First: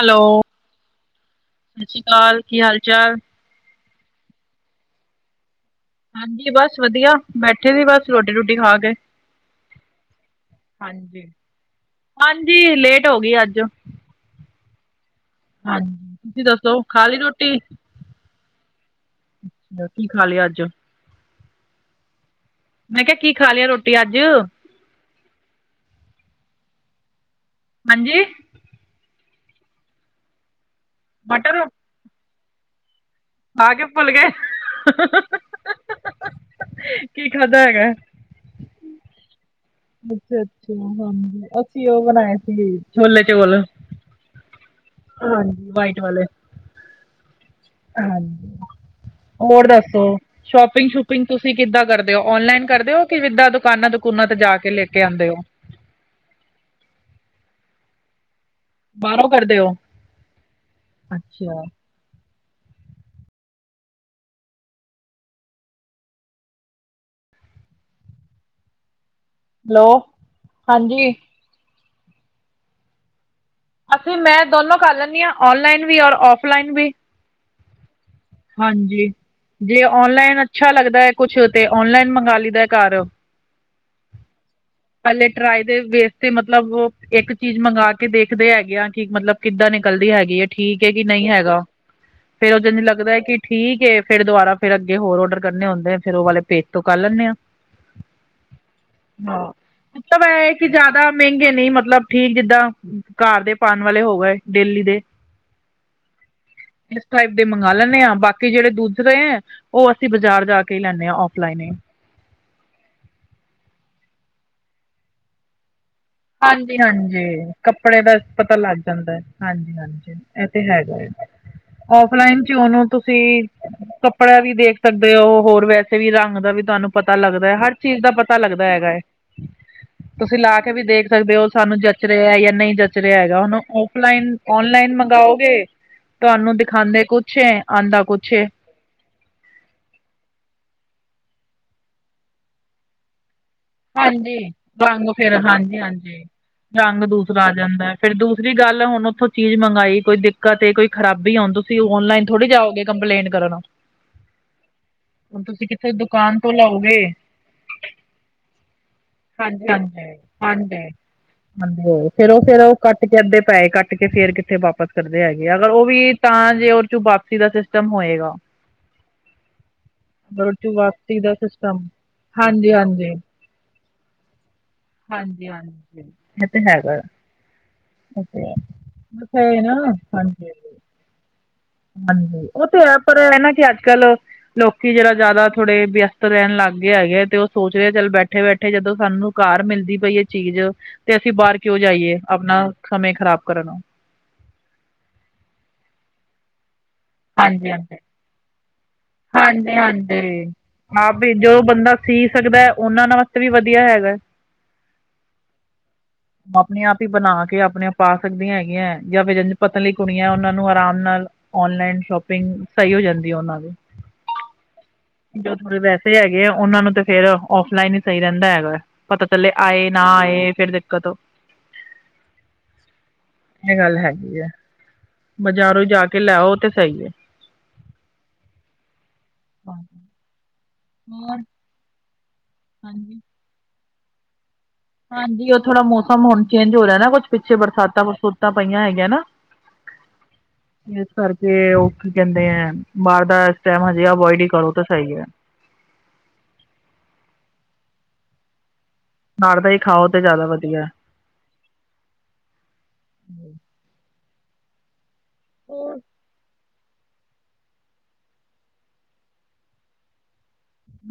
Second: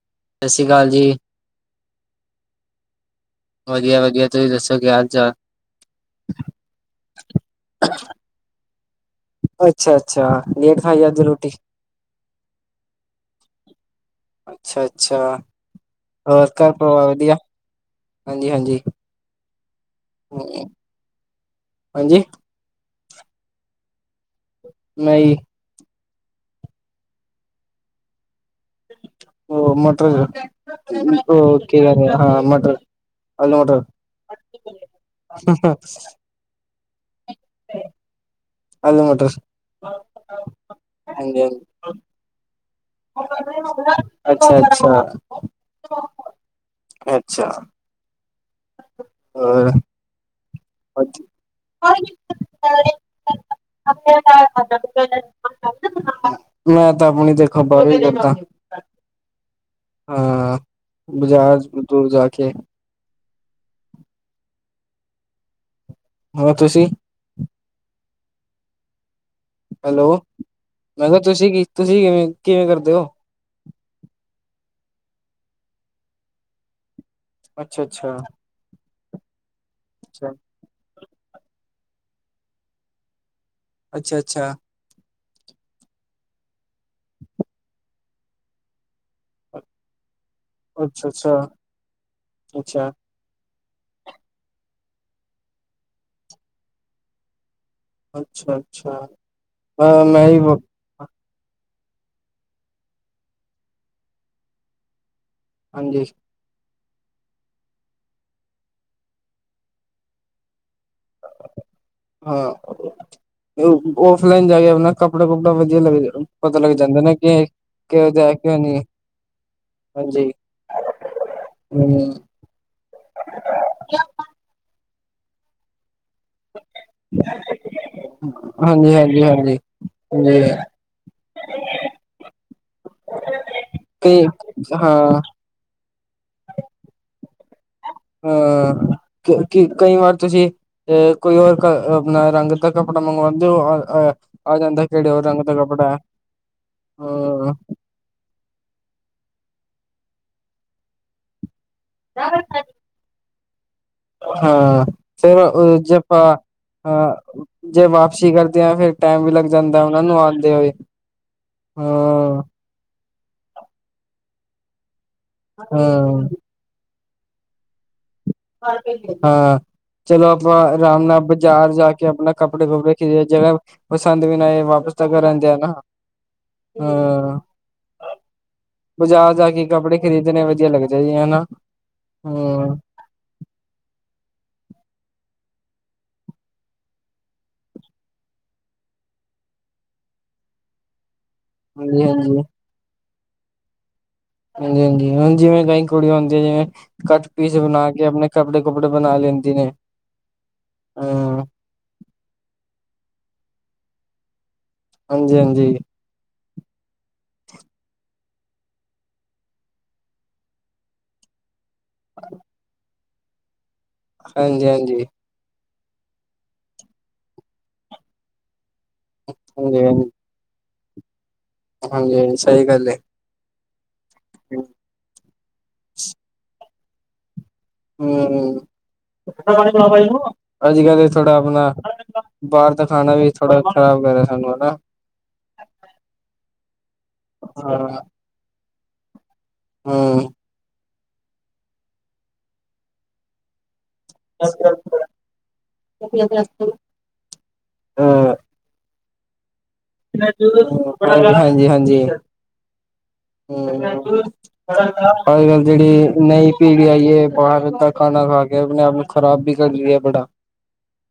Hello ਸਤਿ ਸ਼੍ਰੀ ਅਕਾਲ ਜੀ ਸਤਿ ਸ੍ਰੀ ਅਕਾਲ ਕੀ ਹਾਲ ਚਾਲ। ਵਧੀਆ ਵਧੀਆ ਤੁਸੀਂ ਦੱਸੋ ਕੀ ਹਾਲ ਚਾਲ। ਹਾਂਜੀ ਬਸ ਵਧੀਆ ਬੈਠੇ ਸੀ ਬਸ ਰੋਟੀ ਰੂਟੀ ਖਾ ਕੇ। ਅੱਛਾ-ਅੱਛਾ ਲੇਟ ਖਾਈ ਅਜ ਹਾਂਜੀ। ਰੋਟੀ। ਹਾਂਜੀ ਲੇਟ ਹੋ ਗਈ ਅੱਜ। ਅੱਛਾ-ਅੱਛਾ ਹਾਂਜੀ। ਤੁਸੀਂ ਹੋਰ ਘਰ ਦੱਸੋ ਖਾ ਪਰਵਾਰ ਲਈ ਵਧੀਆਂ ਹਾਂਜੀ-ਹਾਂਜੀ। ਅੱਛਾ ਕੀ ਖਾ ਲਿਆ ਅੱਜ। ਹਾਂਜੀ। ਮੈਂ ਕਿਹਾ ਕੀ ਖਾ ਲਿਆ ਰੋਟੀ ਅੱਜ। ਨਹੀਂ। ਹਾਂਜੀ। ਅੋ ਮਟਰ ਅੋ ਮਟਰ ਕਿ ਕਹਿਦੇ ਹਾਂ ਮਟਰ। ਆਲੂ ਖਾ ਕੇ ਮਟਰ ਭੁੱਲ ਗਏ ਕੀ ਖਾਧਾ ਹੈਗਾ। ਆਲੂ ਮਟਰ। ਅੱਛਾ-ਅੱਛਾ ਹਾਂਜੀ ਅਸੀਂ ਉਹ ਬਣਾਏ ਸੀ ਛੋਲੇ ਚੋਲ। ਅੱਛਾ-ਅੱਛਾ। ਹਾਂਜੀ ਵਾਈਟ ਵਾਲੇ। ਅੱਛਾ ਹਾਂਜੀ ਹੋਰ ਦੱਸੋ। ਸ਼ੋਪਿੰਗ ਸ਼ੂਪਿੰਗ ਤੁਸੀਂ ਕਿੱਦਾਂ ਕਰਦੇ ਹੋ ਔਨਲਾਈਨ ਕਰਦੇ ਹੋ ਕਿ ਜਿੰਦਾਂ ਦੁਕਾਨਾਂ ਦੁਕੂਨਾ ਤੇ ਜਾ ਕੇ ਲੈ ਕੇ ਆਉਂਦੇ ਹੋ। ਮੈਂ ਤਾਂ ਆਪਣੀ ਦੇਖੋ। [unintelligible] ਬਾਹਰੋਂ ਕਰਦੇ ਹੋ ਹਾਂ ਬਜਾਰ ਅੱਛਾ ਦੂਰ ਜਾ ਕੇ। ਹੋਰ ਤੁਸੀਂ। ਹੈਲੋ ਮੈਂ ਹਾਂਜੀ ਕਿਹਾ ਤੁਸੀਂ ਕੀ ਤੁਸੀਂ ਕਿਵੇਂ ਕਿਵੇਂ ਕਰਦੇ ਹੋ। ਅਸੀਂ ਮੈਂ ਦੋਨੋਂ ਕਰ ਲੈਂਦੀ ਹਾਂ ਔਨਲਾਈਨ ਵੀ ਔਰ ਔਫਲਾਈਨ ਵੀ। ਅੱਛਾ- ਅੱਛਾ। ਹਾਂਜੀ। ਜੇ ਔਨਲਾਈਨ ਅੱਛਾ ਲੱਗਦਾ ਹੈ ਕੁਛ ਤੇ ਔਨਲਾਈਨ ਮੰਗਵਾ ਲਈਦਾ ਘਰ। ਅੱਛਾ- ਅੱਛਾ। ਹਲੇ ਟਰਾਏ ਦੇ ਵੇਸ ਤੇ ਮਤਲਬ ਉਹ ਇੱਕ ਚੀਜ਼ ਮੰਗਵਾ ਕੇ ਦੇਖਦੇ ਹੈਗੇ ਆ ਕਿ ਮਤਲਬ ਕਿੱਦਾਂ ਨਿਕਲਦੀ ਹੈਗੀ ਹੈ ਠੀਕ ਐ ਕੇ ਅੱਛਾ ਨਹੀਂ ਅੱਛਾ ਹੈਗਾ ਫਿਰ ਉਹ ਜਿਹਨੂੰ ਅੱਛਾ ਲੱਗਦਾ ਜੇ ਠੀਕ ਏ ਫਿਰ ਦੁਬਾਰਾ ਫਿਰ ਅੱਗੇ ਹੋਰ ਔਡਰ ਕਰਨੇ ਹੁੰਦੇ ਫਿਰ ਉਹ ਵਾਲੇ ਪੇਜ ਤੋਂ ਕਰ ਲੈਂਨੇ ਆ। ਅੱਛਾ- ਅੱਛਾ ਹਾਂ ਮਤਲਬ ਮੈਂ ਇਹ ਵੀ ਹੈ ਬ ਕਿ ਜ਼ਿਆਦਾ ਮਹਿੰਗੇ ਨਹੀਂ ਮਤਲਬ ਠੀਕ ਜਿੱਦਾਂ ਘਰ ਦੇ ਪਾਉਣ ਵਾਲੇ ਹੋ ਗਏ ਡੇਲੀ ਦੇ ਹਾਂਜੀ। ਕਿਸ ਟਾਈਪ ਦੇ ਮੰਗ ਲੈਂਣੇ ਆਪ ਬਾਕੀ ਜਿਹੜੇ ਦੁਸਰੇ ਰਹੇ ਉਹ ਅਸੀਂ ਬਾਜ਼ਾਰ ਜਾ ਕੇ ਹੀ ਲੈਂਦੇ ਹਾਂ ਔਫਲਾਈਨ ਹੀ ਹਾਂ ਔਫਲਾਈਨ ਜਾ ਕੇ ਆਪਣਾ ਕੱਪੜਾ ਕੁਪੜਾ ਵਧੀਆ ਲੱਗ ਜਾ ਹਾਂਜੀ ਹਾਂਜੀ ਕੱਪੜੇ ਦਾ ਪਤਾ ਕਿਉਂ ਲੱਗ ਨਹੀਂ ਜਾਂਦਾ ਹਾਂਜੀ ਹਾਂਜੀ। ਇਹ ਤੇ ਹੈਗਾ ਹੈ ਹਾਂਜੀ ਔਫਲਾਈਨ ਉਹਨੂੰ ਤੁਸੀਂ ਕੱਪੜਾ ਵੀ ਦੇਖ ਸਕਦੇ ਹੋ ਹੋਰ ਵੈਸੇ ਵੀ ਰੰਗ ਵੀ ਤੁਹਾਨੂੰ ਪਤਾ ਲੱਗਦਾ ਹੈ ਹਰ ਚੀਜ਼ ਦਾ ਪਤਾ ਲੱਗਦਾ ਹੈਗਾ ਐ ਹਾਂਜੀ ਹਾਂਜੀ ਤੁਸੀਂ ਲਾ ਕੇ ਵੀ ਦੇਖ ਸਕਦੇ ਉਹ ਸਾਨੂੰ ਜੱਚ ਰਿਹਾ ਜਾਂ ਨਹੀਂ ਜੱਚ ਰਿਹਾ ਹੈਗਾ ਹੁਣ ਕਈ ਔਫਲਾਈਨ ਔਨਲਾਈਨ ਹਾਂ ਮੰਗਾਓਗੇ। ਤੁਹਾਨੂੰ ਦਿਖਾਉਂਦੇ ਕੁਛ ਐ ਆਉਂਦਾ ਕੁਛ ਹੈ ਹਾਂ। ਕੀ ਕੀ ਕਈ ਵਾਰ ਤੁਸੀਂ ਅ ਕੋਈ ਹੋਰ ਆਪਣਾ ਰੰਗ ਕਾ ਕੱਪੜਾ ਮੰਗਵਾਉਂਦੇ ਹੋ। ਹਾਂਜੀ ਆ ਜਾਂਦਾ ਰੰਗ ਕਿਹੜੇ ਹੋਰ ਫਿਰ ਦਾ ਹਾਂਜੀ ਕੱਪੜਾ ਹਾਂਜੀ ਰੰਗ ਦੂਸਰਾ ਅ ਆ ਜਾਂਦਾ। ਫਿਰ ਦੂਸਰੀ ਗੱਲ ਹੁਣ ਉੱਥੋਂ ਚੀਜ਼ ਮੰਗਾਈ ਕੋਈ ਦਿੱਕਤ ਏ ਕੋਈ ਖਰਾਬੀ ਆਣ ਦੋ ਤੁਸੀਂ ਔਨਲਾਈਨ ਥੋੜੀ ਜਾਓਗੇ ਕੰਪਲੇਂਟ ਕਰਨ। ਹਾਂ ਫਿਰ ਹੁਣ ਤੁਸੀਂ ਕਿਸੇ ਜੇ ਆਪਾਂ ਦੁਕਾਨ ਤੋਂ ਲਓਗੇ ਆ ਜੇ ਵਾਪਸੀ ਕਰਦੇ ਹਾਂ ਫਿਰ ਟਾਈਮ ਵੀ ਲੱਗ ਹਾਂਜੀ ਜਾਂਦਾ ਉਹਨਾਂ ਨੂੰ ਹਾਂਜੀ ਆਉਂਦੇ ਹੋਏ ਬੰਦ ਹਾਂਜੀ ਚਲੋ ਹਾਂ ਫਿਰ ਕੱਟ ਕੇ ਅੱਧੇ ਪੈਸੇ ਕੱਟ ਕੇ ਫਿਰ ਕਿੱਥੇ ਵਾਪਸ ਕਰਦੇ ਹੈਗੇ ਆ ਅਗਰ ਉਹ ਵੀ ਹਾਂ ਤਾਂ ਜੇ ਉੱਚੋ ਵਾਪਸੀ ਆ ਜੇ ਖ਼ਤਮ ਹੋਏਗਾ। ਮਰ ਕੇ ਦੇਨ ਹਾਂ। ਚਲੋ ਆਪਾਂ ਰੋਟੀ ਆਰਾਮ ਵਾਪਸੀ ਨਾਲ ਦਾ ਬਜ਼ਾਰ ਸਿਸਟਮ ਜਾ ਕੇ ਆਪਣਾ ਕੱਪੜੇ ਕੁਪੜੇ ਹਾਂਜੀ-ਹਾਂਜੀ ਖਰੀਦੀਏ ਜਗਾਹ ਪਸੰਦ ਵੀ ਨਹੀਂ ਆਏ ਵਾਪਸ ਤਾਂ ਕਰ ਆਦੇ ਨਾ ਇਹ ਤੇ ਹੈਗਾ ਇਹ ਹਾਂ ਤੇ ਹੈ। ਬਾਜ਼ਾਰ ਬਸ ਜਾ ਇਹ ਕੇ ਨਾ ਕੱਪੜੇ ਖ਼ਰੀਦਣੇ ਹਾਂਜੀ। ਵਧੀਆ ਲੱਗਦੇ ਆ ਜੀ ਹਨਾ। ਹਾਂਜੀ ਉਹ ਹੂੰ ਤੇ ਹੈ ਪਰ ਐ ਨਾ ਕਿ ਅੱਜ ਕੱਲ ਲੋਕੀ ਜਿਹੜਾ ਜ਼ਿਆਦਾ ਥੋੜੇ ਵਿਅਸਤ ਰਹਿਣ ਲੱਗ ਗਏ ਹੈਗੇ ਤੇ ਉਹ ਸੋਚ ਰਹਾ ਚੱਲ ਬੈਠੇ ਬੈਠੇ ਬੈਠੇ ਜਦੋਂ ਸਾਨੂੰ ਘਰ ਮਿਲਦੀ ਪਈ ਚੀਜ਼ ਤੇ ਅਸੀਂ ਬਾਹਰ ਕਿਉਂ ਹਾਂਜੀ ਜਾਈਏ ਹਾਂਜੀ ਹਾਂਜੀ ਆਪਣਾ ਸਮੇਂ ਖ਼ਰਾਬ ਕਰਨ ਓ ਹਾਂਜੀ ਹਾਂਜੀ ਜਿਵੇਂ ਕਈ ਕੁੜੀ ਹੁੰਦੀਆਂ ਜਿਵੇਂ ਕੱਟ ਪੀਸ ਬਣਾ ਕੇ ਆਪਣੇ ਕੱਪੜੇ ਕੁਪੜੇ ਬਣਾ ਲੈਂਦੀ ਨੇ। ਹਾਂ ਭੇਜੋ ਬੰਦਾ ਪੀ ਸਕਦਾ ਹੈ ਉਹਨਾਂ ਵਾਸਤੇ ਵੀ ਵਧੀਆ ਹੈਗਾ ਹਾਂਜੀ ਹਾਂਜੀ ‌ ਆਪਣੇ ਆਪ ਹੀ ਬਣਾ ਕੇ ਆਪਣੇ ਪਾ ਸਕਦੀਆਂ ਹੈਗੀਆਂ ਜਾਂ ਫਿਰ ਪਤਲੀਆ ਕੁੜੀਆਂ ਉਹਨਾਂ ਨੂੰ ਆਰਾਮ ਨਾਲ ਔਨਲਾਈਨ ਸ਼ੋਪਿੰਗ ਸਹੀ ਹੋ ਜਾਂਦੀ ਹੈ ਉਹਨਾਂ ਦੀ। ਹਾਂਜੀ ਹਾਂਜੀ ਜੋ ਥੋੜੇ ਵੈਸੇ ਹੈਗੇ ਆ, ਉਹਨਾ ਨੂੰ ਤੇ ਫਿਰ ਔਫਲਾਈਨ ਹੀ ਸਹੀ ਰਹਿੰਦਾ ਹੈਗਾ। ਪਤਾ ਚੱਲੇ ਹਾਂਜੀ ਆਏ ਨਾ ਆਏ, ਫਿਰ ਦਿੱਕਤ ਔ। ਹਾਂਜੀ ਹਾਂਜੀ ਸਹੀ ਗੱਲ ਏ। ਇਹ ਗੱਲ ਹੈਗੀ ਐ, ਬਜ਼ਾਰੋਂ ਜਾ ਕੇ ਲੈ ਆਓ ਤੇ ਸਹੀ ਏ। ਹੂੰ ਹੂੰ, ਅੱਜ ਕੱਲ ਥੋੜਾ ਆਪਣਾ ਬਾਹਰ ਦਾ ਖਾਣਾ ਵੀ ਥੋੜਾ ਖ਼ਰਾਬ ਕਰ ਰਿਹਾ ਸਾਨੂੰ ਹਨਾ। ਹਾਂਜੀ, ਉਹ ਥੋੜ੍ਹਾ ਮੌਸਮ ਹੁਣ ਚੇਂਜ ਹੋ ਰਿਹਾ ਨਾ, ਕੁਛ ਪਿੱਛੇ ਬਰਸਾਤਾਂ ਬਰਸੂਤਾਂ ਪਈਆਂ ਹੈਗੀਆਂ ਨਾ। ਹੂੰ। ਇਸ ਕਰਕੇ ਉਹ ਕੀ ਕਹਿੰਦੇ ਐ ਬਾਹਰ ਦਾ ਸਮਾਨ ਹਜੇ ਅਵੋਇਡ ਹੀ ਕਰੋ ਤਾਂ ਸਹੀ ਐ। [unintelligible] ਅਨਾਰ ਦਾ ਹੀ ਖਾਓ। ਤੇ ਜ਼ਿਆਦਾ ਵਧੀਆ [unintelligible] ਹਾਂਜੀ ਹਾਂਜੀ ਹੂੰ [inaudible] ਅੱਜ ਕੱਲ ਜਿਹੜੀ ਨਈ ਪੀ ਲਿਆ ਜੇ ਬਾਹਰ ਦਾ ਖਾਣਾ ਖਾ ਕੇ ਆਪਣੇ ਆਪ ਨੂੰ ਖ਼ਰਾਬ ਵੀ ਕਰ ਲਿਆ ਬੜਾ।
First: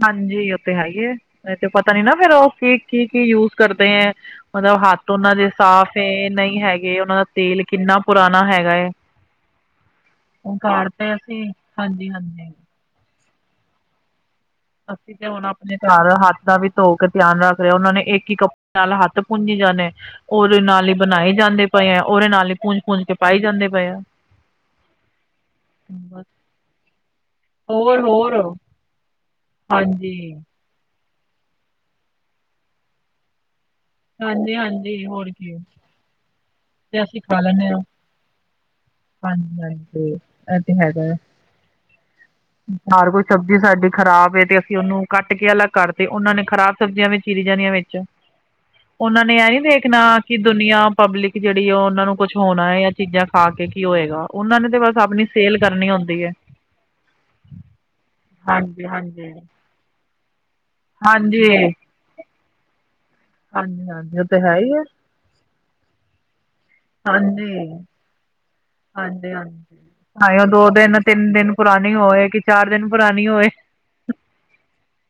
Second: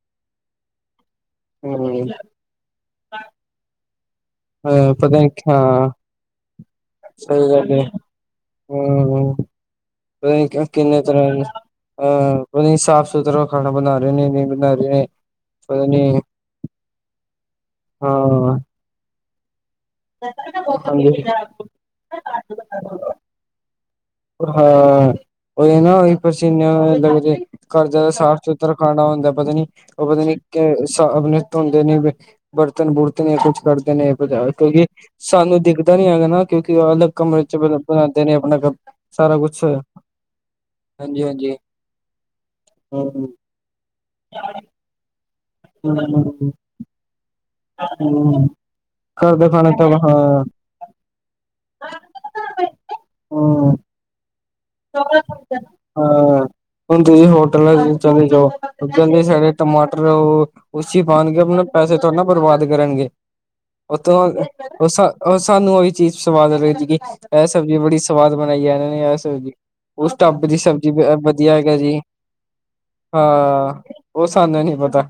ਹਾਂਜੀ ਉਹ ਤੇ ਹੈ ਈ ਐ, ਇਹ ਤੇ ਪਤਾ ਨੀ ਹਮ ਨਾ ਫਿਰ ਉਹ ਕੀ ਕੀ ਕੀ ਯੂਜ ਕਰਦੇ ਐ। ਮਤਲਬ ਅ ਹੱਥ ਪਤਾ ਨੀ ਉਹਨਾਂ ਦੇ ਹਾਂ ਸਾਫ਼ ਏ ਨਹੀਂ ਹੈਗੇ, ਉਹਨਾਂ ਦਾ ਸਹੀ ਤੇਲ ਗੱਲ ਹੈ ਕਿੰਨਾ ਪੁਰਾਣਾ ਹੈਗਾ ਏ। ਹਮ ਪਤਾ ਹੁਣ ਨੀ ਘਰ ਕਿੰਨੇ ਤੇ ਆਏ ਤਰ੍ਹਾਂ ਦੇ ਅਸੀਂ, ਹਾਂਜੀ ਅਹ ਹਾਂਜੀ। ਪਤਾ ਨੀ ਸਾਫ਼ ਸੁਥਰਾ ਖਾਣਾ ਬਣਾ ਰਹੇ ਨੇ ਨੀ ਬਣਾ ਰਹੇ ਨੇ ਅਸੀਂ ਤੇ ਹੁਣ ਆਪਣੇ ਪਤਾ ਘਰ ਹੱਥ ਦਾ ਵੀ ਧੋ ਕੇ ਧਿਆਨ ਰੱਖ ਰਹੇ, ਉਹਨਾਂ ਨੇ ਇੱਕ ਹੀ ਕੱਪ ਹਾਂ ਨਾਲ ਹੱਥ ਪੂੰਜੀ ਜਾਣੇ, ਉਹਦੇ ਨਾਲ ਹੀ ਬਣਾਏ ਹਾਂਜੀ ਜਾਂਦੇ ਪਏ ਐ, ਉਹਦੇ ਨਾਲ ਹੀ ਪੂੰਝ ਪੂੰਝ ਕੇ ਪਾਈ ਜਾਂਦੇ ਪਏ ਆ। ਹਾਂ, ਉਹੀ ਨਾ ਉਹੀ ਪਸੀਨੇ ਨਾਲ ਲੱਗ ਜੇ, ਕਰ ਜਾਏ ਦਾ ਸਾਫ਼ ਚੁਤਰ ਖਾਣਾ ਹੁੰਦਾ ਪਤਾ ਨੀ, ਉਹ ਹਾਂਜੀ ਪਤਾ ਨੀ ਕਿ ਸਾਫ਼ ਨੀ ਧੋਂਦੇ ਨੇ ਗੇ ਬਰਤਨ ਬੁਰਤਨ ਜਾਂ ਕੁਛ ਕਰਦੇ ਨੇ ਪਤਾ ਹਾਂਜੀ ਹਾਂਜੀ ਕਿਉਂਕਿ ਹੋਰ ਕੀ ਸਾਨੂੰ ਦਿੱ ਪਤਾ ਨੀ ਹੈਗਾ ਨਾ, ਕਿਉਂਕਿ ਉਹ ਤੇ ਅਲੱਗ ਅਸੀਂ ਖਾ ਕਮਰੇ ਚ ਲੈਂਦੇ ਬਰ ਹਾਂ ਬਣਾਂਦੇ ਨੇ ਆਪਣਾ ਕ ਹਾਂਜੀ ਹਾਂਜੀ, ਐ ਤੇ ਹੈਗਾ ਆ, ਹਾਂਜੀ ਹਾਂਜੀ ਹਰ ਕੋਈ ਹਮ ਸਬ ਵੀ ਸਾਡੀ ਖ਼ਰਾਬ ਏ ਤੇ ਅਸੀਂ ਉਹਨੂੰ ਕੱਟ ਕੇ ਅਲੱਗ ਕਰ ਤੇ, ਉਹਨਾਂ ਨੇ ਖ਼ਰਾਬ ਸਬਜ਼ੀਆਂ ਵੀ ਚੀਰੀ ਜਾਣੀਆ ਵਿੱਚ, ਉਹਨਾਂ ਘਰ ਨੇ ਦਾ ਐ ਨੀ ਖਾਣਾ ਤਾਂ ਵੇਖਣਾ ਹਾਂ ਕਿ ਦੁਨੀਆਂ ਪਬਲਿਕ ਜਿਹੜੀ ਉਹਨਾਂ ਨੂੰ ਕੁਛ ਹੋਣਾ ਐ ਜਾਂ ਚੀਜ਼ਾਂ ਖਾ ਕੇ ਹਮ ਕੀ ਹੋਏਗਾ। ਉਹਨਾਂ ਨੇ ਤੇ ਬਸ ਆਪਣੀ ਸੇਲ ਕਰਨੀ ਹੁੰਦੀ ਐ। ਹਾਂ ਹੁਣ ਤੁਸੀਂ ਹੋਟਲਾਂ ਵਿੱਚ ਚਲੇ ਜਾਉ, ਗੰਦੇ ਸੜੇ ਟਮਾਟਰ ਓ ਉਸ ਚ ਹੀ ਪਾਣਗੇ ਹਾਂਜੀ ਆਪਣੇ ਪੈਸੇ ਤੇ ਨਾ ਬਰਬਾਦ ਕਰਨਗੇ, ਹਾਂਜੀ ਉਹ ਤੋਂ ਹਾਂਜੀ ਤੇ ਹੈ ਹੀ ਅਅ ਹੈ ਉਸ ਅ ਉਹ ਸਾਨੂੰ ਉਹੀ ਚੀਜ਼ ਸਵਾਦ ਲੱਗ ਜੇਗੀ, ਐ ਸਬਜ਼ੀ ਬੜੀ ਸਵਾਦ ਬਣਾਈ ਐ ਇਹਨਾਂ ਨੇ ਐ ਸਬਜ਼ੀ ਉਸ ਆਏ ਉਹ ਢਾਬੇ ਦੀ ਦੋ ਸਬਜ਼ੀ ਦਿਨ ਤਿੰਨ ਦਿਨ ਵਧੀਆ ਹੈਗਾ ਪੁਰਾਣੀ ਜੀ ਹੋਏ, ਕਿ ਚਾਰ ਦਿਨ ਪੁਰਾਣੀ ਹੋਏ। ਹਾਂ ਉਹ ਸਾਨੂੰ ਨੀ ਪਤਾ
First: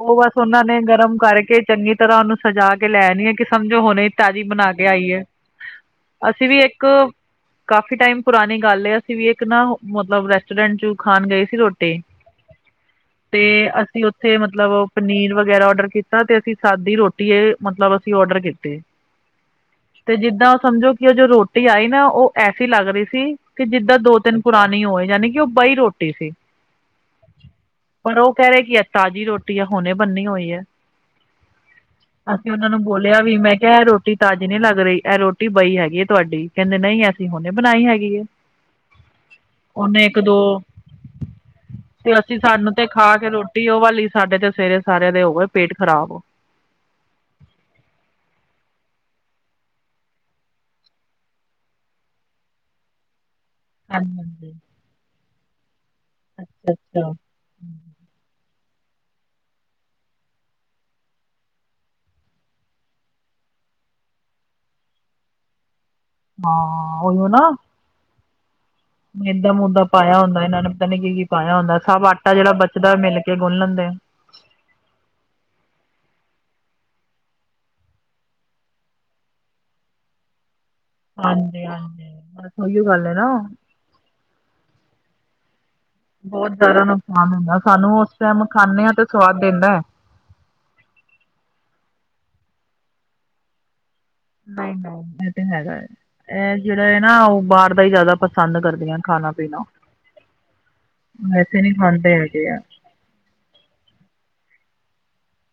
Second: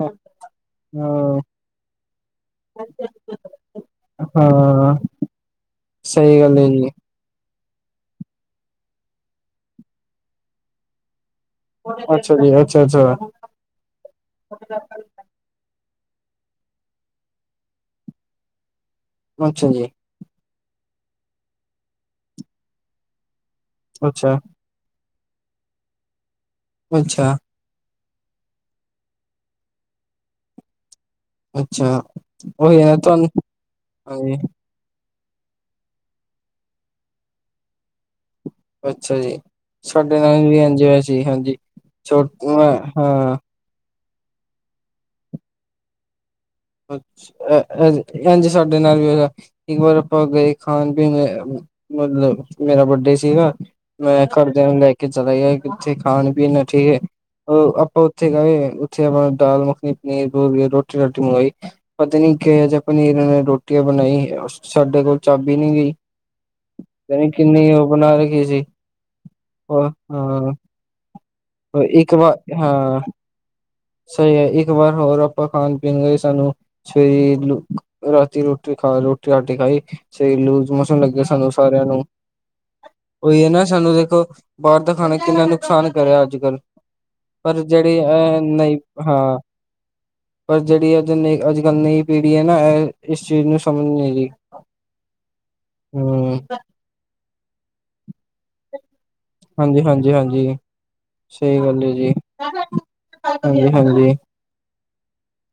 ਹਾਂ ਬਸ ਉਹਨਾਂ ਨੇ ਗਰਮ ਕਰਕੇ ਚੰਗੀ ਤਰ੍ਹਾਂ ਉਹਨੂੰ ਸਜਾ ਕੇ ਲੈ ਆਣੀ ਐ ਕਿ ਸਮਝੋ ਹੁਣ ਇਹ ਤਾਜ਼ੀ ਬਣਾ ਕੇ ਹਾਂ ਆਈ ਐ। ਸਹੀ ਗੱਲ ਹੈਗੀ ਐ। ਕਾਫ਼ੀ ਟਾਈਮ ਪੁਰਾਣੀ ਗੱਲ ਏ, ਅਸੀਂ ਵੀ ਇੱਕ ਨਾ ਓ ਮਤਲਬ ਰੈਸਟੋਰੈਂਟ ਚ ਖਾਣ ਗਏ ਸੀ ਰੋ ਟੀ ਅੱਛਾ ਜੀ ਅੱਛਾ ਅੱਛਾ ਤੇ ਅਸੀਂ ਉੱਥੇ ਮਤਲਬ ਪਨੀਰ ਵਗੈਰਾ ਓਡਰ ਕੀਤ ਤਾ ਤੇ ਅਸੀਂ ਸਾਦੀ ਰੋਟੀ ਇਹ ਅ ਮਤਲਬ ਅਸੀਂ ਆਊਡਰ ਕੀਤੇ। ਅੱਛਾ ਜੀ। ਤੇ ਜਿੱਦਾਂ ਉਹ ਸਮਝੋ ਕਿ ਜੋ ਉਹ ਰੋਟੀ ਆਈ ਨਾ ਉਹ ਐਸੀ ਲੱਗ ਰਹੀ ਸੀ ਕਿ ਜਿੱਦਾਂ ਦੋ ਅੱਛਾ ਤਿੰਨ ਪੁਰਾ ਪੁਰਾਣੀ ਹੋਏ, ਜਾਣੀ ਕਿ ਉਹ ਬਈ ਰੋਟੀ ਸੀ। ਅੱਛਾ। ਪਰ ਉਹ ਕਹਿ ਰਹੇ ਕਿ ਐ ਤਾਜ਼ੀ ਰੋਟੀ ਆ ਹੁਣੇ ਬੰਨੀ ਹੋਈ ਏ। ਅੱਛਾ ਅਸੀਂ ਉਹਨਾ ਨੂੰ ਉਹੀ ਹੈ ਬੋਲਿਆ ਤੁਹਾਨੂੰ ਵੀ ਮੈਂ ਕਿਹਾ ਐ ਰੋਟੀ ਹਾਂਜੀ ਤਾਜ਼ੀ ਨਹੀ ਲੱਗ ਰਹੀ ਐ ਰੋਟੀ ਰੋਟੀ ਬਈ ਹੈਗੀ ਏ ਤੁਆਡੀ, ਕੈਂਦੇ ਨਈ ਅਸੀ ਹੁਣੇ ਬਨਾਈ ਹੈਗੀ ਏ। ਅੱਛਾ ਜੀ, ਸਾਡੇ ਨਾਲ ਵੀ ਐਂਜੀ ਹੋਯਾ ਸੀ ਹਾਂਜੀ। ਤੇ ਅਸੀਂ ਛੋਟਾ ਸਾਨੂੰ ਤੇ ਖਾ ਕੇ ਹਾਂ ਰੋਟੀ ੳਹ ਵਾਲੀ, ਸਾਡੇ ਤੇ ਸਵੇਰੇ ਸਾਰੇਆਂ ਦੇ ਹੋ ਗਏ ਪੇਟ ਖਰਾਬ। ਅੱਛਾ, ਐ ਐ ਐਂਜ ਸਾਡੇ ਨਾਲ ਵੀ ਹੋਯਾ ਇੱਕ ਵਾਰ ਆਪਾਂ ਗਏ ਖਾਣ-ਪੀਣ ਮਤਲਬ ਮੇਰਾ ਬਡੇ ਸੀਗਾ ਮੈਂ ਘਰਦੇਆਂ ਨੂੰ ਲੈ ਕੇ ਚਲਾ ਗਿਆ ਕਿੱਥੇ ਖਾਣ-ਪੀਣ, ਠੀਕ ਏ। ਅੱਛਾ। ਅ ਆਪਾਂ ੳਥੇ ਗਏ, ੳਥੇ ਆਪਾਂ ਦਾਲ ਮੱਖਣੀ, ਪਨੀਰ ਪਨੂਰ, ਰੋਟੀ ਰਾਟੀ ਮੰਗਾਈ। ਪਤਾ ਨੀ, ਕਿਹਾ ਜਾ ਪਨੀਰ ਏ, ਰੋਟੀਆਂ ਬਨਾਈ, ਸਾਡੇ ਕੋਲ ਚੱਬੀ ਨਈ ਗਈ। ਹਾਂ ਪਤਾ ਨੀ, ਕਿੰਨੀ ੳਹ ਬਨਾ ਰੱਖੀ ਸੀ। ਮੇਦਾ ਮੂਦਾ ਉਹ ਪਾਇਆ ਹੁੰਦਾ ਏਨਾ ਹਾਂ ਨੇ ਪਤਾ ਨੀ ਕੀ ਕੀ ਪਾਇਆ ਹੁੰਦਾ। ਸਭ ਇੱਕ ਆਟਾ ਵਾਰ ਜੇੜਾ ਬਚਦਾ ਹਾਂ ਮਿਲ ਕੇ ਗੁਨ ਲੈਂਦੇ ਆ। ਸਹੀ ਐ। ਇੱਕ ਵਾਰ ਹੋਰ ਆਪਾਂ ਖਾਣ-ਪੀਣ ਗਏ, ਸਾਨੂੰ ਅੱਛਾ ਜੀ। ਰਾਤੀ ਰੋਟੀ ਖਾ ਰੋਟੀ ਰਾਟੀ ਖਾਈ, ਸਵੇਰੇ ਲੂਜ ਮੋਸ਼ਨ ਲਗ ਗਏ ਸਾਨੂੰ ਹਾਂਜੀ ਸਾਰੇਆਂ ਨੂੰ। ਹਾਂਜੀ। ਬਸ ਉਹੀਓ ਗੱਲ ਹੈ ੳਈ ਐ ਨਾ ਸਾਨੂੰ ਦੇਖੋ ਬਾਹਰ ਦਾ ਖਾਨਾ ਕਿੰਨਾ ਨੁਕ ਨੁਕਸਾਨ ਕਰੇ ਅੱਜ ਬਹੁਤ ਕਲ, ਜ਼ਿਆਦਾ ਨੁਕਸਾਨ ਹੁੰਦਾ ਪਰ ਜੇੜੀ ਸਾਨੂੰ ਉਸ ਏ ਟਾਈਮ ਨਈ ਖਾਂਦੇ ਤੇ ਹਾਂ। ਸਵਾਦ ਦਿੰਦਾ ਬਸ ਜੇੜੀ ਏ ਜਿਨੀ ਅੱਜ-ਕਲ ਨਈ ਪੀਢੀ਼ ਹੈ ਨਾ ਐ ਏਸ ਚੀਜ ਨੂੰ ਸਮਝ ਨਈ ਰੀ। ਨਈ-ਨਈ, ਐ ਤੈ ਹੈਗਾ ਏ। ਐ ਜੇੜਾ ਏ ਨਾ, ੳਹ ਬਾਹਰ ਦਾ ਈ ਜਾਦਾ ਪਸੰਦ ਕਰਦੀਆਂ ਖਾਨਾ-ਪੀਨਾ। ਹਾਂਜੀ, ਹਾਂਜੀ, ਹਾਂਜੀ। ਵੈਸੇ ਨਈ ਖਾਂਦੇ ਹੈਗੇ ਐ। ਹਾਂਜੀ-ਹਾਂਜੀ।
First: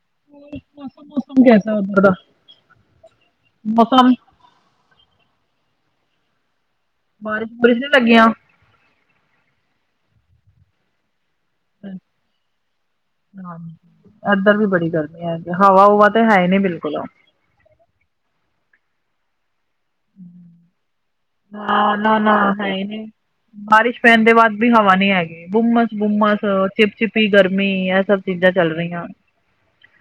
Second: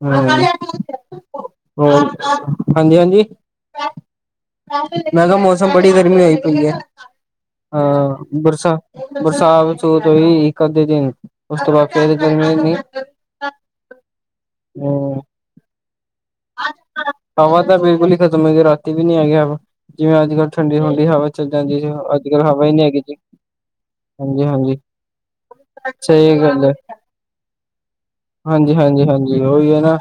ਹਾਂ ਮੌਸਮ ਮੌਸਮ ਕੈਸਾ ਉਧਰ ਹੋਰ ਦਾ? ਹਾਂਜੀ-ਹਾਂਜੀ ਮੌਸਮ ਮੈਂ ਕੇਆ, ਮੌਸਮ ਬੜੀ ਗਰਮੀ ਹੋਈ ਪਈ ਐ। ਹਾ ਬਾਰਿਸ਼ ਬੁਰਿਸ਼ ਨੀ ਲੱਗੀਆਂ? ਬਰਸਾ ਬਰਸਾਤ ਬਰਸੂਤ ਹੋਈ ਇੱਕ ਅੱਧੇ ਦਿਨ, ੳਸ ਤੋਂ ਬਾਦ ਫੇਰ ਗਰਮੀ ਇੰਨੀ ਏਧਰ ਵੀ ਬੜੀ ਗਰਮੀ ਹੂੰ ਐ। ਹਵਾ-ਹੁਵਾ ਤੇ ਹੈਈ ਨੀ ਬਿਲਕੁਲ। ਹਵਾ ਤਾਂ ਬਿਲਕੁਲ ਈ ਖਤਮ ਏ ਜੀ, ਰਾਤੀ ਵੀ ਨੀ ਹੈਗੀ ਹਵਾ। ਜਿਵੇ ਅੱਜ ਕਲ ਠੰਡੀ-ਠੰਡੀ ਹਵਾ ਚੱਲਨ ਡਈ ਸੀ, ਅੱਜ ਕੱਲ ਹਵਾ ਈ ਨੀ ਹੈਗੀ ਜੀ। ਬਾਰਿਸ਼ ਪੈਣ ਦੇ ਹਾਂਜੀ ਬਾਦ ਵੀ ਹਾਂਜੀ ਹਵਾ ਨੀ ਹੈਗੀ। ਸਹੀ ਬੁੰਮਸ-ਬੁੰਮਸ ਗੱਲ ਔਰ ਹੈ ਚਿਪ ਚਿਪੀ ਗਰਮੀ ਏਹ ਸਭ ਸਿੱਧਾ ਚੱਲ ਰਹੀਆਂ ਹਾਂਜੀ-ਹਾਂਜੀ, ੳਈ ਐ ਨਾ।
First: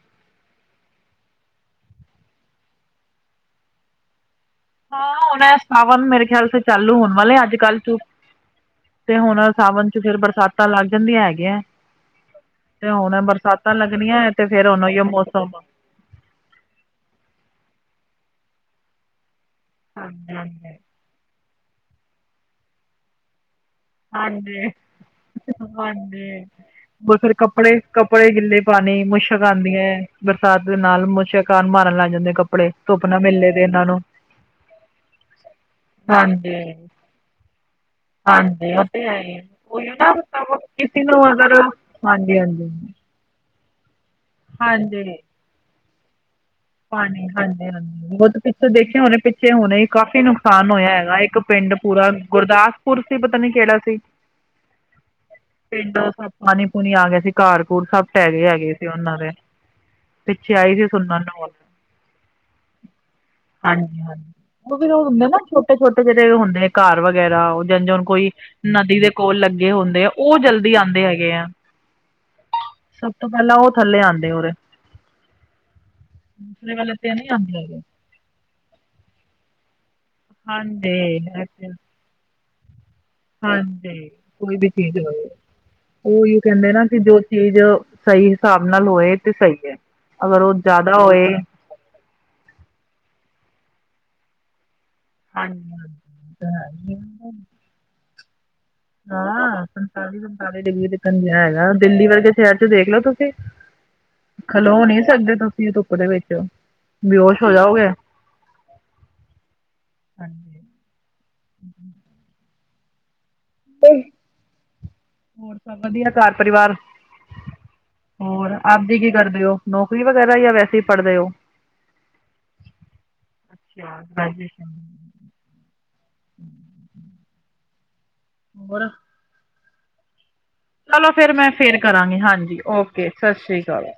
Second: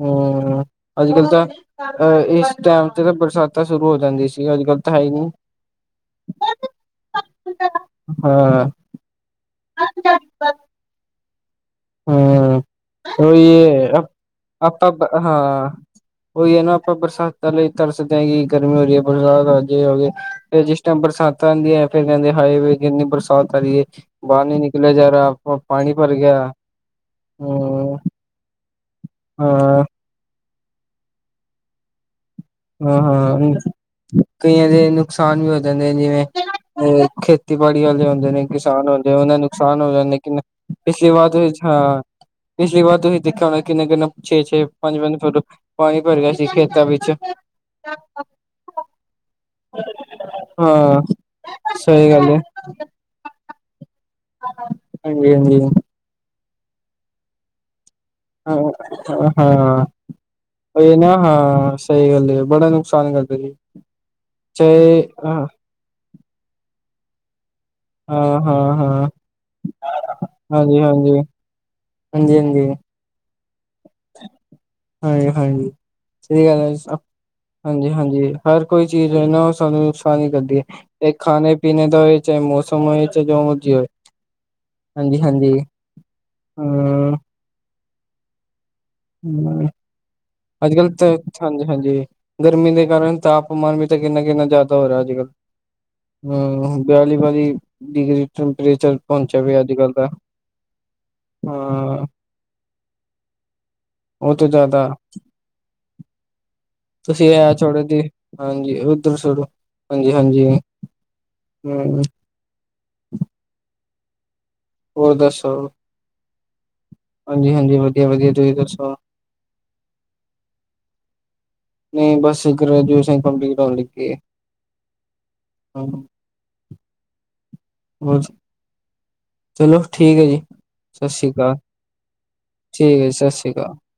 ਹੂੰ। ਹੂੰ ਅੱਜ-ਕੱਲ ਤਾਂ ਅਹ ਏਸ ਟੈਮ ਤੇ ਤਾਂ ਬਰਸਾਤਾਂ ਸ਼ੁਰੂ ਹੋ ਜਾਂਦੀ ਸੀ। ਅੱਜ ਕੱਲ ਤਾਂ ਹੈ ਹੀ ਹਾਂ, ਨੀ ਹੁਣ ਸਾਵਨ ਮੇਰੇ ਖੇਆਲ ਚ ਚਾਲੂ ਹੋਨ ਵਾਲਾ ਏ ਅੱਜ-ਕਲ ਚ। ਹਾਂ ਤੇ ਹੁਣ ਸਾਵਨ ਚ ਫੇਰ ਬਰਸਾਤਾਂ ਲੱਗ ਜਾਂਦੀਆ ਹੈਗੀਆ। ਹੂੰ ਤੇ ਹੁਣ ਉਹੀ ਬਰਸਾਤਾਂ ਲੱਗਣੀਆਂ ਤੇ ਫੇਰ ਹੋਨ ੳਹੀੳ ਆਪਾਂ ਮੌਸਮ ਹਾਂ ਉਹੀ ਐ ਨਾ, ਆਪਾਂ ਬਰਸਾਤਾਂ ਲਈ ਤਰਸਦੇ ਹਾਂ ਕਿ ਗਰਮੀ ਹੋ ਰੀ ਏ, ਬਰਸਾਤ ਆਜੇ ਹੋਜੇ। ਫਿਰ ਜਿਸ ਟਾਈਮ ਬਰਸਾਤਾਂ ਆਂਦੀਆਂ ਫੇਰ ਕਹੰਦੇ, ਹਾਏ ਵੇ ਏਨੀ ਬਰਸਾਤ ਪੈ ਰੀ ਏ। ਬਾਹਰ ਨੀ ਨਿਕਲਆ ਜਾ ਰਾ, ਪਾਨੀ ਭਰ ਗਿਆ। ਬਸ ਫੇਰ ਕੱਪੜੇ, ਹਮ ਕੱਪੜੇ ਗਿੱਲੇ ਪਾਨੇ, ਮੁਸ਼ਕ ਆਂਦੀ ਹਾਂ ਐ। ਬਰਸਾਤ ਦੇ ਨਾਲ ਮੁਸਕ ਆਨ, ਮਾਰਨ ਲੱਗ ਜਾਂਦੇ ਕੱਪੜੇ। ਧੁੱਪ ਨਾ ਹਾਂ-ਹਾਂ ਮਿਲੇ ਤੇ ਇਹਨਾਂ ਨੂੰ ਨੀ ਕਈਆਂ ਦੇ ਨੁਕਸਾਨ ਵੀ ਹੋ ਜਾਂਦੇ ਨੇ ਜਿਵੇਂ ਖੇਤੀਬਾੜੀ ਵਾਲੇ ਹੁੰਦੇ ਨੇ ਕਿਸਾ ਨੁਕਸਾਨ ਹੋ ੳਹ ਦਾ ਨੁਕਸਾਨ ਹੋ ਰੇ ਨੇ ਕਿਨੇ ਕਿਨੇ। ਕਿਸੇ ਪਿਛਲੀ ਨੂੰ ਵਾਰ ਅਗਰ ਹਾਂ ਹਾਂਜੀ ਹਾਂਜੀ ਪਿਛਲੀ ਵਾਰ ਤੁਸੀ ਦੇਖੇਆ ਹੋਨਾ, ਕਿਨੇ-ਕਿਨੇ ਛੇ-ਛੇ, ਪੰਜ -ਪੰਜ ਫੁੱਟ ਪਾਨੀ ਭਰ ਗਿਆ ਸੀ ਖੇਤਾਂ ਵਿੱਚ ਏਨਾਂ ਨੂੰ ਬਟ ਪਿੱਛੇ ਦੇਖੇਆ ਹੋਨਾ, ਪਿੱਛੇ ਹੁਨੇ ਕਾਫ਼ ਨੁਕਸਾਨ ਹੋਏਆ ਹਾਂ ਹੈਗਾ। ਇੱਕ ਪਿੰਡ ਪੂਰਾ ਸਹੀ ਗੁਰਦਾਸ ਕੁਰਸ ਹੀ, ਪਤਾ ਨੀ ਕਿਹੜਾ ਸੀ। ਨਾਲ ਨਾਲ ਹਾਂਜੀ-ਹਾਂਜੀ। ਪਾਣੀ-ਪੂਣੀ ਆ ਗਿਆ ਸੀ, ਘਾਰ ਘੁਰ ਤੱਕ ਹਾਂ ਹਾਂ ਪਿੱਛੇ ਆਈ ਸੀ ਇਹ ਨਾ ਸੁਣਨ ਨੂੰ ਹਾਂ ਸਹੀ ਗੱਲ ਬੜਾ ਨੁਕਸਾਨ ਕਰ ਚੇ ਹਾਂ ਹਾ ਤੇ ਛੋਟੇ ਜਿੜੇ ਹੁੰਦੇ ਆ, ਘਰ ਵਗੈਰਾ ਜਜਰ ਕੋਈ ਹਾਂ ਹਾਂ ਨਦੀ ਹਾਂ ਦੇ ਕੋਲ ਲੱਗੇ ਹੁੰਦੇ ਆ ਉਹ ਜਲਦੀ ਆਂਦੇ ਹੈਗੇ ਆ। ਹਾਂਜੀ-ਹਾਂਜੀ। ਸਭ ਤੋਂ ਪਹਿਲਾਂ ਉਹ ਥੱਲੇ ਆਂਦੇ ਹੋਰੇ ਹਾਂਜੀ-ਹਾਂਜੀ ਸਹੀ ਗੱਲ ਹੈ ਵਾਲੇ ਸਭ ਤੇ ਨਹੀਂ ਆਉਂਦੇ ਹੈਗੇ ਹਾਂਜੀ-ਹਾਂਜੀ। ਹਰ ਕੋਈ ਚੀਜ਼ ਹੈਨਾ ਉਹ ਸਾਨੂੰ ਨੁਕਸਾਨ ਹੀ ਕਰਦੀ ਐਂ ਇਕ ਖਾਣੇ ਹਾਂਜੀ ਪੀਣੇ ਦਾ ਹੋਏ ਚਾਹੇ ਮੌਸਮ ਹੋਏ। ਚਾਹੇ ਜੋ ਮਰਜ਼ੀ ਹੋਏ ਹਾਂਜੀ ਕੋਈ ਵੀ ਚੀਜ਼ ਹਾਂਜੀ ਹੋਏ ਹਾਂਜੀ ਉਹੀਓ ਕਹਿੰਦੇ ਨਾ ਕਿ ਹਮ ਜੋ ਚੀਜ਼ ਸਹੀ ਹਿਸਾਬ ਨਾਲ ਹੋਏ ਤੇ ਹਮ ਸਹੀ ਐ ਅਗਰ ਉਹ ਅੱਜ ਕੱਲ ਜ਼ਿਆਦਾ ਤਾਂ ਹੋਏ ਹਾਂਜੀ ਹਾਂਜੀ ਗਰਮੀ ਦੇ ਕਾਰਨ ਤਾਪਮਾਨ ਵੀ ਤਾਂ ਕਿੰਨਾ-ਕਿੰਨਾ ਜ਼ਿਆਦਾ ਹੋ ਰਹਾ। ਹਮ ਬਿਆਲੀ ਬਾਲੀ ਡਿਗਰੀ ਟੈਂਪਰੇਚਰ ਪਹੁੰਚਿਆ ਪਿਆ ਹਾਂ ਅੱਜ ਕੱਲ ਤਾਂ ਸੰਤਾਲੀ-ਪੰਤਾਲੀ ਡਿਗਰੀ ਤਿਕਨ ਹੈਗਾ ਹਾਂ ਦਿੱਲੀ ਵਰਗੇ ਸ਼ਹਿਰ ਚ ਦੇਖ ਲੋ ਤੁਸੀਂ ਉਹ ਤੋਂ ਖਲੋ ਜ਼ਿਆਦਾ ਨਹੀਂ ਸਕਦੇ ਤੁਸੀਂ ਧੁੱਪ ਦੇ ਵਿੱਚ। ਤੁਸੀਂ ਬੇਹੋਸ਼ ਹੋ ਐ ਛੋੜੋ ਜਾਓਗੇ ਦੀ ਹਾਂਜੀ ਉਧਰ ਸੋੜੋ ਹਾਂਜੀ ਹਾਂਜੀ ਹੂੰ। [inaudible] ਪੇਈ ਹੋਰ ਸਭ ਵਧੀਆ ਘਰ ਪਰਿਵਾਰ। ਹਾਂਜੀ ਹਾਂਜੀ ਵਧੀਆ ਵਧੀਆ ਹੋਰ ਤੁਸੀਂ ਆਪਦੀ ਦੱਸੋ ਗੀ ਕੀ ਕਰਦੇ ਓ ਨੌਕਰੀ ਵਗੈਰਾ ਜਾਂ ਵੈਸੇ ਹੀ ਪੜ੍ਹਦੇ ਹੋ? ਨਹੀਂ ਬਸ ਗ੍ਰੈਜੂਏਸ਼ਨ ਕੰਪਲੀਟ ਹੋਣ ਲੱਗੀ‌ ਏ। ਹਾਜ ਹੋਰ ਦੱਸੋ ਹੋਰ ਚਲੋ ਠੀਕ ਐ ਜੀ। ਸਤਿ ਚਲੋ ਸ਼੍ਰੀ ਫੇਰ ਮੈਂ ਅਕਾਲ ਫੇਰ ਕਰਾਂਗੀ, ਹਾਂਜੀ ਠੀਕ ਹੈ ਓਕੇ ਜੀ ਸਤਿ ਸ਼੍ਰੀ ਸ੍ਰੀ ਅਕਾਲ।